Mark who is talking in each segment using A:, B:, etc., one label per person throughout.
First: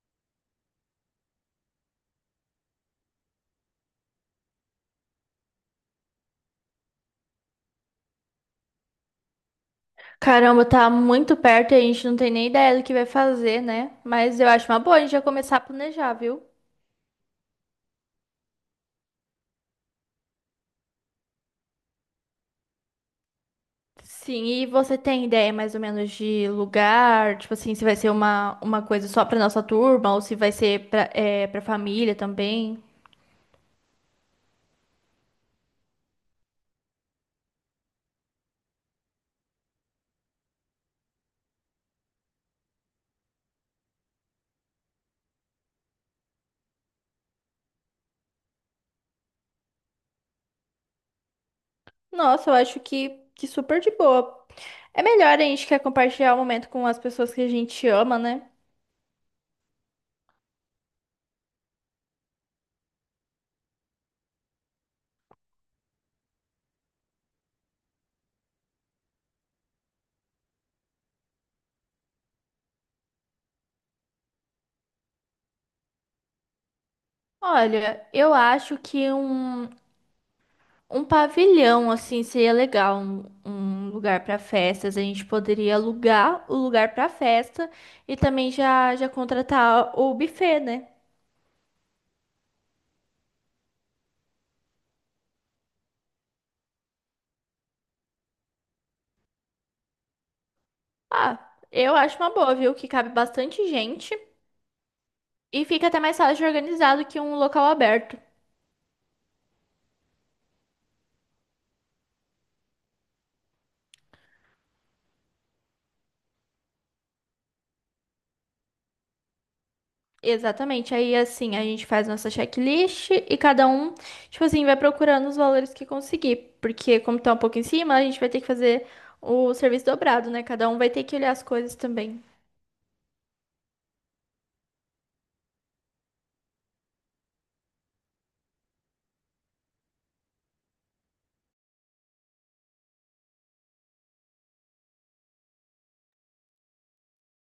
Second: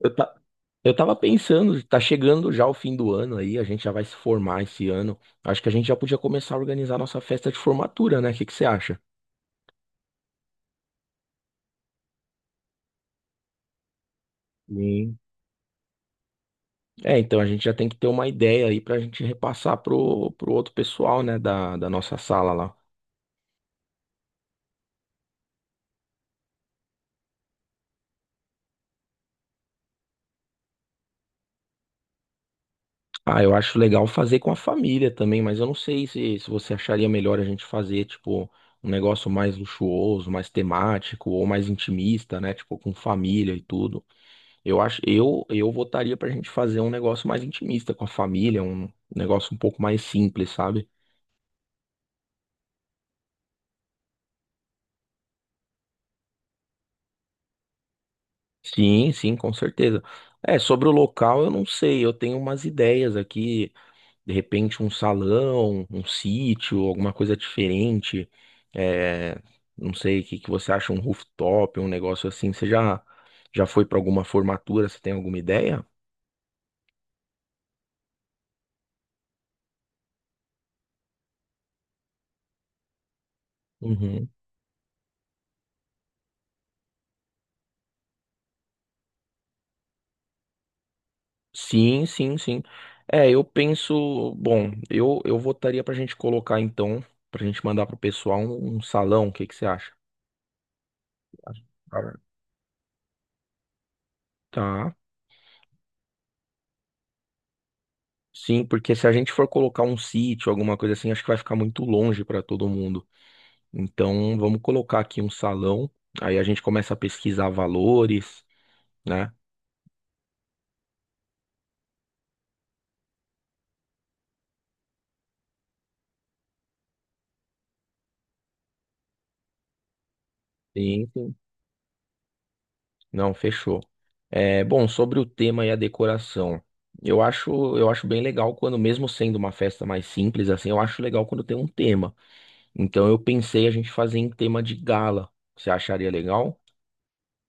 A: Eu, ta... eu tava pensando, tá chegando já o fim do ano aí, a gente já vai se formar esse ano. Acho que a gente já podia começar a organizar nossa festa de formatura, né? O que que você acha?
B: Caramba, tá muito perto e a gente não tem nem ideia do que vai fazer, né? Mas eu acho uma boa a gente
A: Sim.
B: já começar a planejar, viu?
A: É, então a gente já tem que ter uma ideia aí pra gente repassar pro outro pessoal, né, da nossa sala lá.
B: Sim, e você tem ideia mais ou menos de lugar? Tipo assim, se vai ser uma coisa só pra nossa turma ou se vai ser pra família também?
A: Ah, eu acho legal fazer com a família também, mas eu não sei se você acharia melhor a gente fazer, tipo, um negócio mais luxuoso, mais temático ou mais intimista, né, tipo, com família e tudo. Eu votaria pra gente fazer um negócio mais intimista com a família, um negócio um pouco mais simples, sabe?
B: Nossa, eu acho que super de boa. É melhor a gente quer compartilhar o momento com as pessoas que a gente ama, né?
A: Sim, sim, com certeza. É, sobre o local, eu não sei, eu tenho umas ideias aqui, de repente um salão, um sítio, alguma coisa diferente. É, não sei, o que que você acha, um rooftop, um negócio assim. Você já foi pra alguma formatura? Você tem alguma ideia?
B: Olha, eu acho que um. Um pavilhão, assim, seria legal, um lugar
A: Uhum.
B: para festas. A gente poderia alugar o lugar para festa e também já contratar o buffet, né?
A: Sim, sim, sim. É, eu penso, bom, eu votaria pra gente mandar pro pessoal um salão, o que que você acha?
B: Ah, eu acho
A: Cara.
B: uma boa, viu? Que cabe bastante gente
A: Tá.
B: e fica até mais fácil de organizar do que um local aberto.
A: Sim, porque se a gente for colocar um sítio, alguma coisa assim, acho que vai ficar muito longe pra todo mundo. Então, vamos colocar aqui um salão, aí a gente começa a pesquisar valores, né?
B: Exatamente. Aí, assim, a gente faz nossa checklist e cada um, tipo assim, vai procurando os valores que conseguir. Porque, como tá um pouco em cima, a gente vai ter que fazer o serviço dobrado, né? Cada um vai ter
A: Sim,
B: que olhar
A: sim.
B: as coisas também.
A: Não, fechou. É, bom, sobre o tema e a decoração, eu acho bem legal quando, mesmo sendo uma festa mais simples, assim, eu acho legal quando tem um tema. Então eu pensei a gente fazer em tema de gala. Você acharia legal?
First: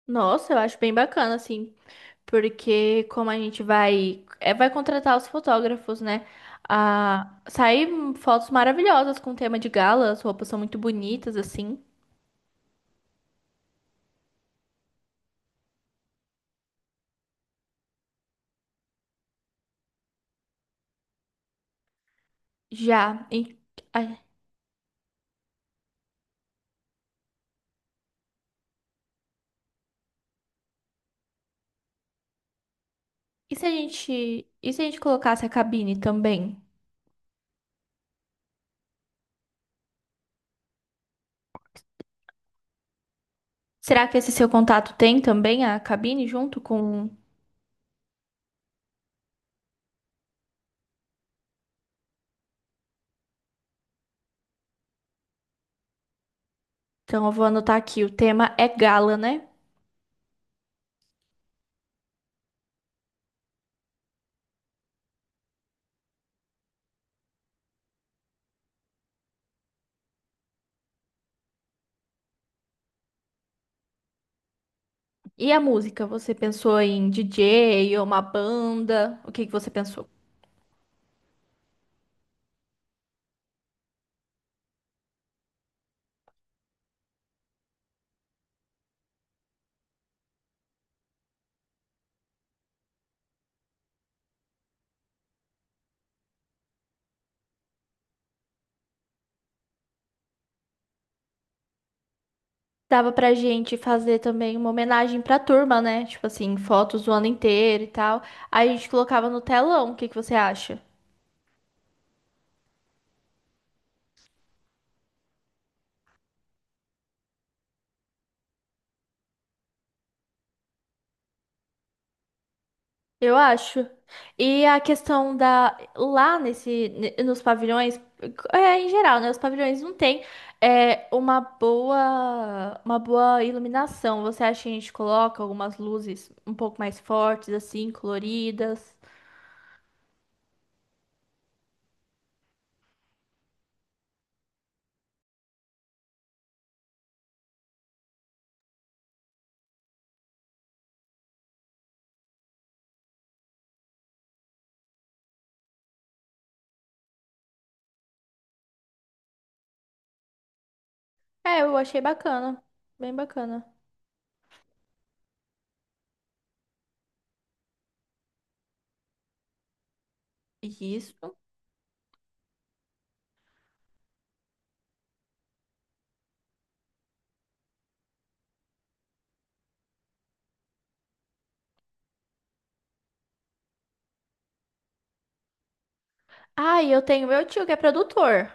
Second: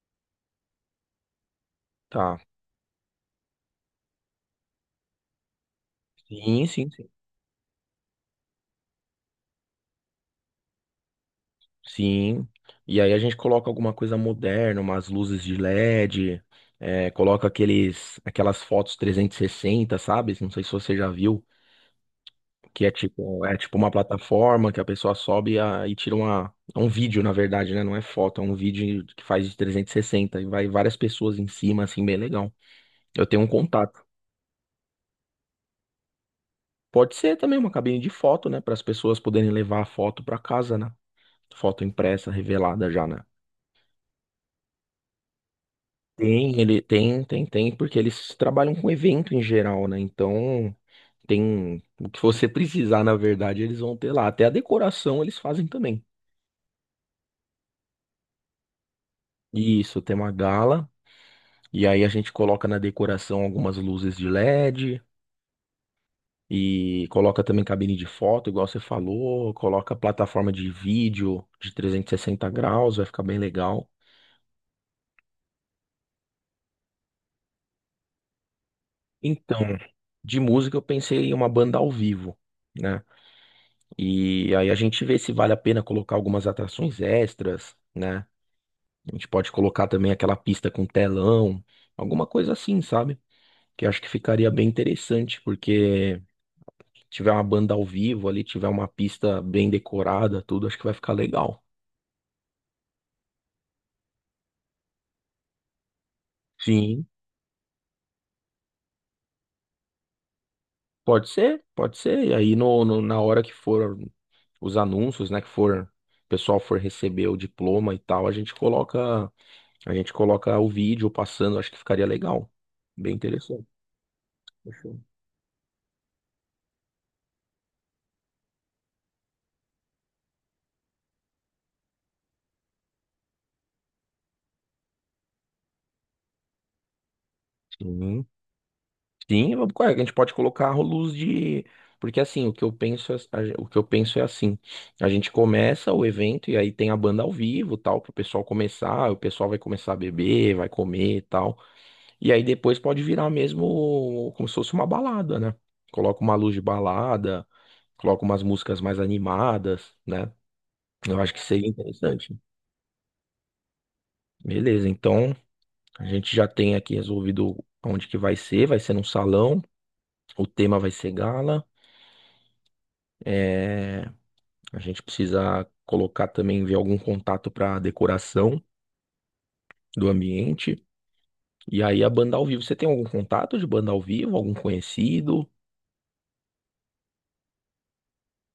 B: Nossa, eu acho bem bacana, assim,
A: Tá.
B: porque como a gente vai, é, vai contratar os fotógrafos, né?
A: Sim, sim, sim.
B: Ah, sair fotos maravilhosas com tema de gala, as roupas são muito bonitas, assim.
A: Sim. E aí a gente coloca alguma coisa moderna, umas luzes de LED, é, coloca aquelas fotos 360, sabe? Não sei se você já viu. Que
B: Já.
A: é tipo uma
B: A-
A: plataforma que a pessoa sobe e tira uma, é um vídeo, na verdade, né? Não é foto, é um vídeo que faz de 360 e vai várias pessoas em cima, assim, bem legal. Eu tenho um
B: e se a
A: contato.
B: gente, e se a gente colocasse a cabine também?
A: Pode ser também uma cabine de foto, né? Para as pessoas poderem levar a foto para casa, né? Foto impressa, revelada já, né?
B: Será que esse seu contato tem também a cabine
A: Tem,
B: junto
A: ele
B: com.
A: tem, tem, tem, porque eles trabalham com evento em geral, né? Então, tem o que você precisar, na verdade, eles vão ter lá. Até a decoração eles fazem também.
B: Então eu vou anotar aqui, o tema é gala, né?
A: Isso, tem uma gala. E aí a gente coloca na decoração algumas luzes de LED e coloca também cabine de foto, igual você falou, coloca plataforma de vídeo de 360 graus, vai ficar bem legal.
B: E a música? Você pensou em DJ ou uma banda? O que que
A: Então,
B: você pensou?
A: de música eu pensei em uma banda ao vivo, né? E aí a gente vê se vale a pena colocar algumas atrações extras, né? A gente pode colocar também aquela pista com telão, alguma coisa assim, sabe? Que eu acho que ficaria bem interessante, porque tiver uma banda ao vivo ali, tiver uma pista bem decorada, tudo, acho que vai ficar legal.
B: Dava pra gente fazer também uma homenagem pra turma, né? Tipo assim,
A: Sim,
B: fotos o ano inteiro e tal. Aí a gente colocava no telão, o que que você acha?
A: pode ser, pode ser. E aí na hora que for os anúncios, né, que for o pessoal for receber o diploma e tal, a gente coloca o vídeo passando, acho que ficaria legal. Bem
B: Eu
A: interessante.
B: acho. E a
A: Fechou.
B: questão da. Lá nos pavilhões, é, em geral, né? Os pavilhões não tem é, uma boa iluminação. Você acha que a gente coloca algumas luzes um pouco mais fortes, assim,
A: Sim.
B: coloridas?
A: Sim, ué, a gente pode colocar rolos de. Porque assim, o que eu penso, é- a o que eu penso é assim, a gente começa o evento e aí tem a banda ao vivo, tal, pro pessoal começar, o pessoal vai começar a beber, vai comer, e tal. E aí depois pode virar mesmo como se fosse uma balada, né? Coloca uma luz de balada, coloca umas músicas mais animadas, né? Eu acho que
B: É,
A: seria
B: eu achei
A: interessante.
B: bacana. Bem bacana.
A: Beleza, então a gente já tem aqui resolvido onde que vai ser num salão, o tema vai ser
B: Isso.
A: gala. É. A gente precisa colocar também, ver algum contato para decoração do ambiente. E aí a banda ao vivo. Você tem algum contato de banda ao vivo? Algum conhecido?
B: Ah, e eu tenho meu tio que é produtor.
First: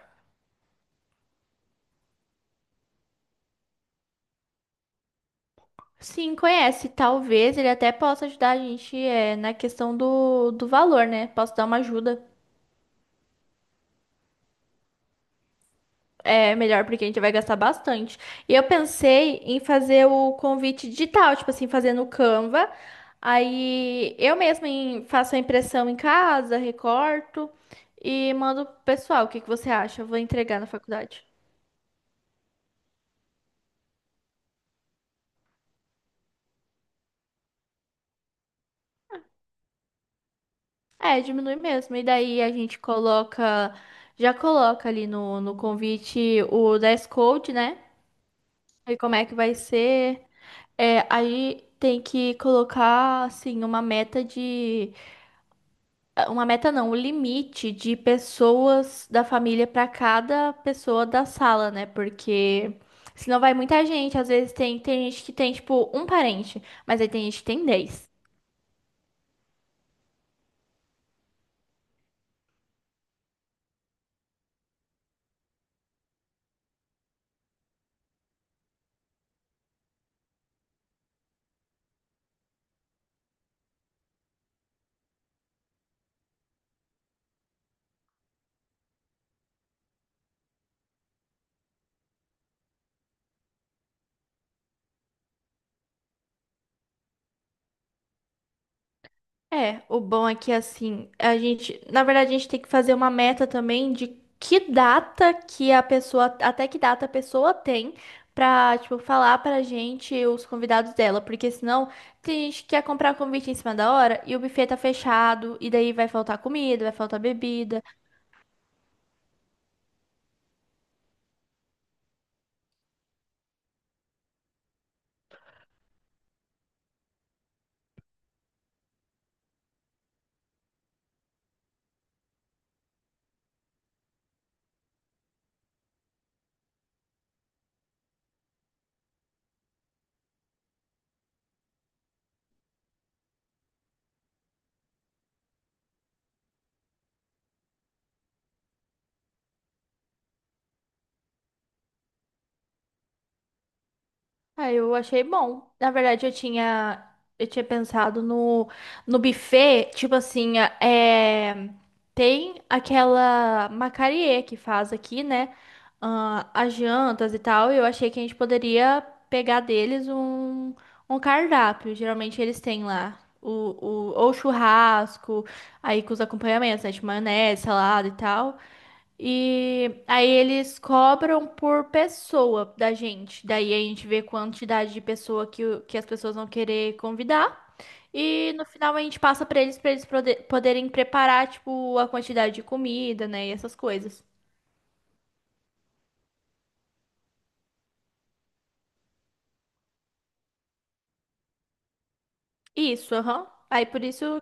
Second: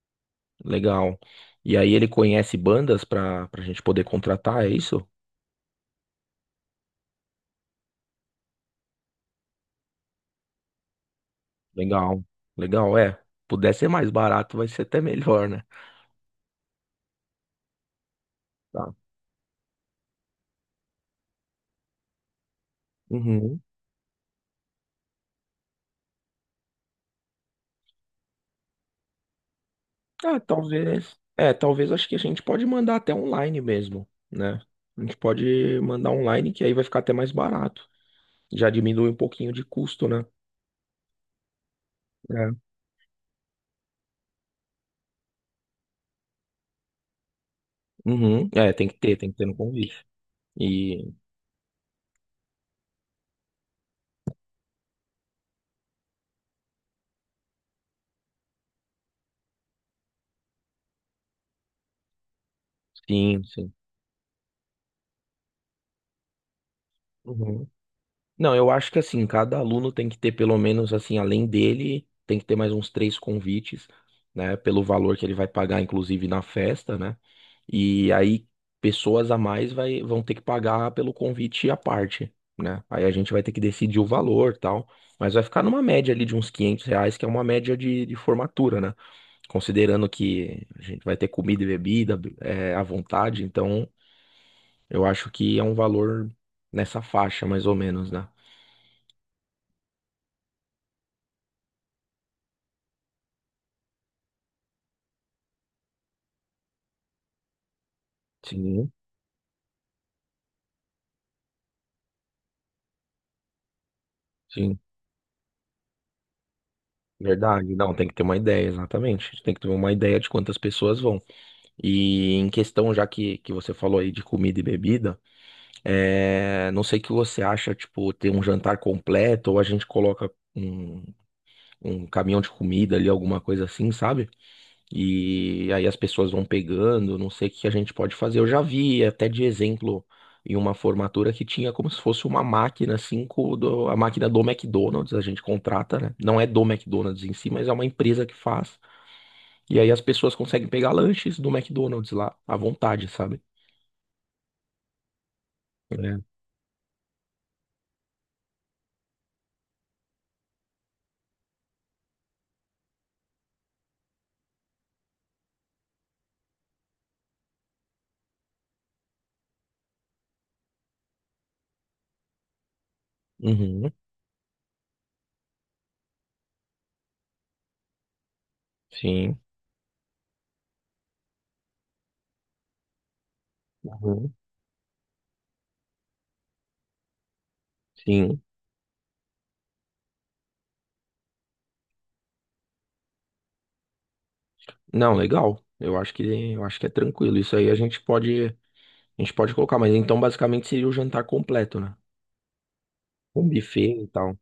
A: Legal. E aí ele conhece bandas para a gente poder contratar, é isso?
B: Sim, conhece. Talvez ele até possa ajudar a gente é, na questão do valor, né? Posso dar uma ajuda.
A: Legal. Legal, é. Puder ser mais barato, vai ser até melhor, né?
B: É melhor porque a gente vai gastar bastante. E eu
A: Tá.
B: pensei em fazer o convite digital, tipo assim, fazer no Canva.
A: Uhum.
B: Aí eu mesma faço a impressão em casa, recorto e mando pro pessoal. O que que você acha? Eu vou
A: Ah,
B: entregar na
A: talvez.
B: faculdade.
A: É, talvez acho que a gente pode mandar até online mesmo, né? A gente pode mandar online, que aí vai ficar até mais barato. Já diminui um pouquinho de custo, né?
B: É, diminui mesmo. E daí a
A: É.
B: gente coloca, já coloca ali no convite o dress code, né?
A: Uhum. É, tem que
B: E como
A: ter,
B: é
A: tem
B: que
A: que ter
B: vai
A: no convite.
B: ser? É,
A: E
B: aí tem que colocar assim uma meta não, o limite de pessoas da família para cada pessoa da sala, né? Porque senão
A: sim,
B: vai
A: sim.
B: muita gente, às vezes tem tem gente que tem tipo um parente, mas aí tem gente que tem
A: Uhum.
B: 10.
A: Não, eu acho que assim, cada aluno tem que ter pelo menos assim, além dele, tem que ter mais uns três convites, né? Pelo valor que ele vai pagar, inclusive na festa, né? E aí pessoas a mais vai, vão ter que pagar pelo convite à parte, né? Aí a gente vai ter que decidir o valor, tal. Mas vai ficar numa média ali de uns R$ 500, que é uma média de formatura, né? Considerando que a gente vai ter comida e bebida, é, à vontade, então eu acho que é um valor nessa faixa, mais ou menos, né?
B: É, o bom é que assim, a gente, na verdade, a gente tem que fazer uma meta também de que data que a pessoa, até que data a pessoa tem pra,
A: Sim,
B: tipo, falar pra gente os convidados dela, porque senão tem gente que quer comprar convite em cima da hora e o buffet tá
A: sim.
B: fechado e daí vai faltar comida, vai faltar
A: Verdade.
B: bebida.
A: Não, tem que ter uma ideia, exatamente. A gente tem que ter uma ideia de quantas pessoas vão. E em questão, já que você falou aí de comida e bebida, é... não sei o que você acha, tipo, ter um jantar completo ou a gente coloca um, um caminhão de comida ali, alguma coisa assim, sabe? E aí as pessoas vão pegando, não sei o que a gente pode fazer. Eu já vi até de exemplo em uma formatura que tinha como se fosse uma máquina, assim, a máquina do McDonald's, a gente contrata, né? Não é do McDonald's em si, mas é uma empresa que faz. E aí as pessoas conseguem pegar lanches do McDonald's lá, à vontade, sabe?
B: Ah, eu achei bom. Na
A: É.
B: verdade, eu tinha pensado no buffet, tipo assim, é, tem aquela Macarie que faz aqui, né? Ah, as jantas e tal. E eu achei que a gente poderia pegar deles um, um cardápio. Geralmente eles têm lá
A: Uhum,
B: ou churrasco, aí com os acompanhamentos, né? De maionese, salada e tal.
A: sim,
B: E aí eles cobram por pessoa da gente. Daí a gente vê
A: uhum,
B: quantidade de pessoa que, que as pessoas vão querer convidar.
A: sim.
B: E no final a gente passa pra eles poderem preparar, tipo, a quantidade de comida, né? E essas coisas.
A: Não, legal. Eu acho que é tranquilo. Isso aí a gente pode colocar, mas então basicamente seria o jantar completo, né?
B: Isso, aham.
A: Um
B: Aí
A: buffet
B: por
A: e tal.
B: isso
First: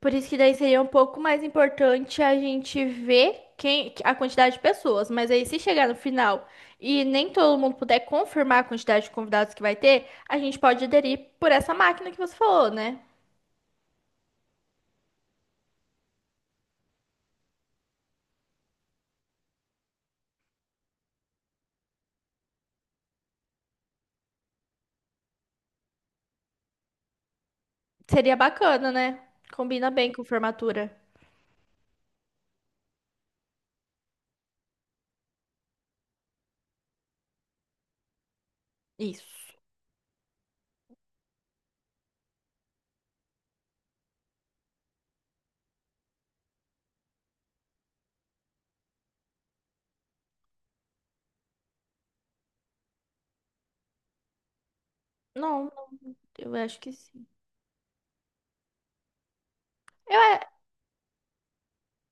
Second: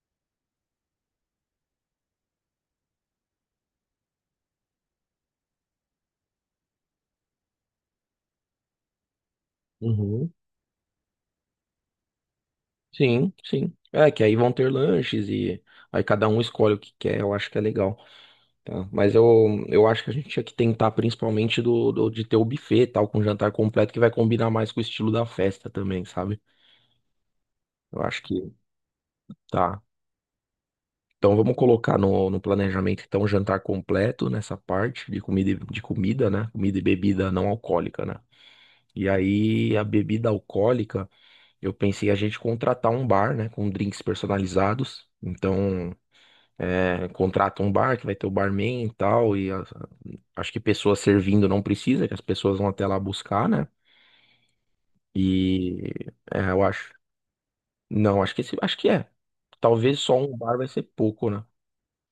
B: Por isso que daí seria um pouco mais importante a gente ver quem a quantidade de pessoas. Mas aí, se chegar no final e nem todo mundo puder confirmar a quantidade de convidados que vai ter,
A: Uhum.
B: a gente pode aderir por essa máquina que você falou, né?
A: Sim, sim. É, que aí vão ter lanches e aí cada um escolhe o que quer, eu acho que é legal. Tá? Mas eu acho que a gente tinha que tentar principalmente de ter o buffet tal, com jantar completo, que vai combinar mais com o estilo da festa também, sabe? Eu acho
B: Seria
A: que
B: bacana, né?
A: tá.
B: Combina bem com formatura.
A: Então vamos colocar no, no planejamento então jantar completo nessa parte de comida, né? Comida e bebida não alcoólica, né? E
B: Isso.
A: aí a bebida alcoólica, eu pensei a gente contratar um bar, né? Com drinks personalizados. Então. É, contrata um bar que vai ter o barman e tal, acho que pessoas servindo não precisa, que as pessoas vão até lá buscar, né?
B: Não,
A: E
B: não,
A: é,
B: eu
A: eu
B: acho que
A: acho.
B: sim.
A: Não, acho que acho que é. Talvez só
B: Eu
A: um
B: é,
A: bar vai ser pouco, né?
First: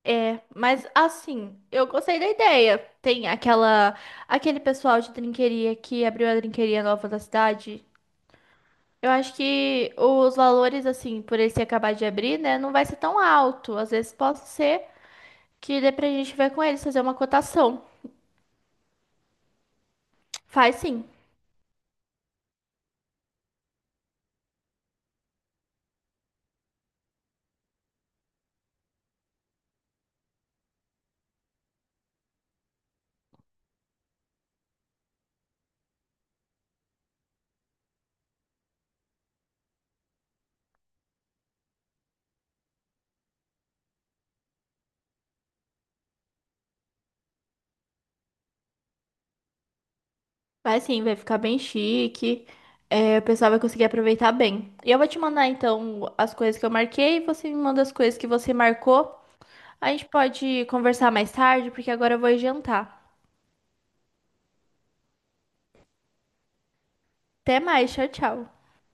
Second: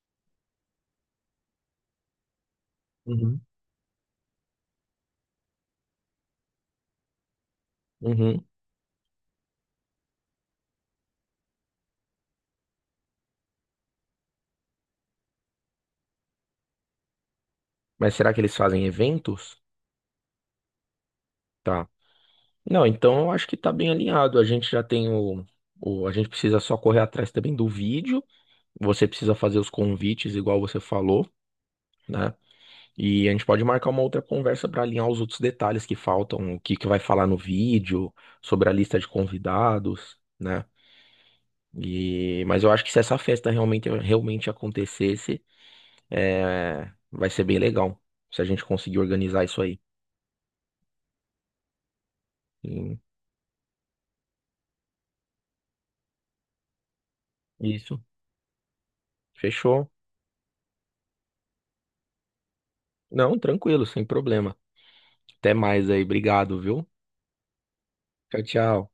B: mas assim, eu gostei da ideia. Tem
A: Uhum.
B: aquela, aquele pessoal de trinqueria que abriu a trinqueria nova da cidade.
A: Uhum.
B: Eu acho que os valores, assim, por ele se acabar de abrir, né, não vai ser tão alto. Às vezes pode ser que dê pra gente ver com eles, fazer uma cotação.
A: Mas será que eles fazem eventos?
B: Faz sim,
A: Tá. Não, então eu acho que tá bem alinhado. A gente já tem a gente precisa só correr atrás também do vídeo. Você precisa fazer os convites, igual você falou, né? E a gente pode marcar uma outra conversa para alinhar os outros detalhes que faltam, o que que vai falar no vídeo, sobre a lista de convidados, né? E, mas eu acho que se essa festa realmente, realmente acontecesse, é, vai ser bem legal. Se a gente conseguir organizar isso aí.
B: faz sim, vai ficar bem chique.
A: E.
B: É, o pessoal vai conseguir aproveitar bem. E eu vou te mandar, então, as coisas que eu marquei, você me manda as
A: Isso.
B: coisas que você marcou.
A: Fechou?
B: A gente pode conversar mais tarde, porque agora eu vou jantar.
A: Não, tranquilo, sem problema. Até mais aí. Obrigado, viu?
B: Até mais, tchau,
A: Tchau,
B: tchau.
A: tchau.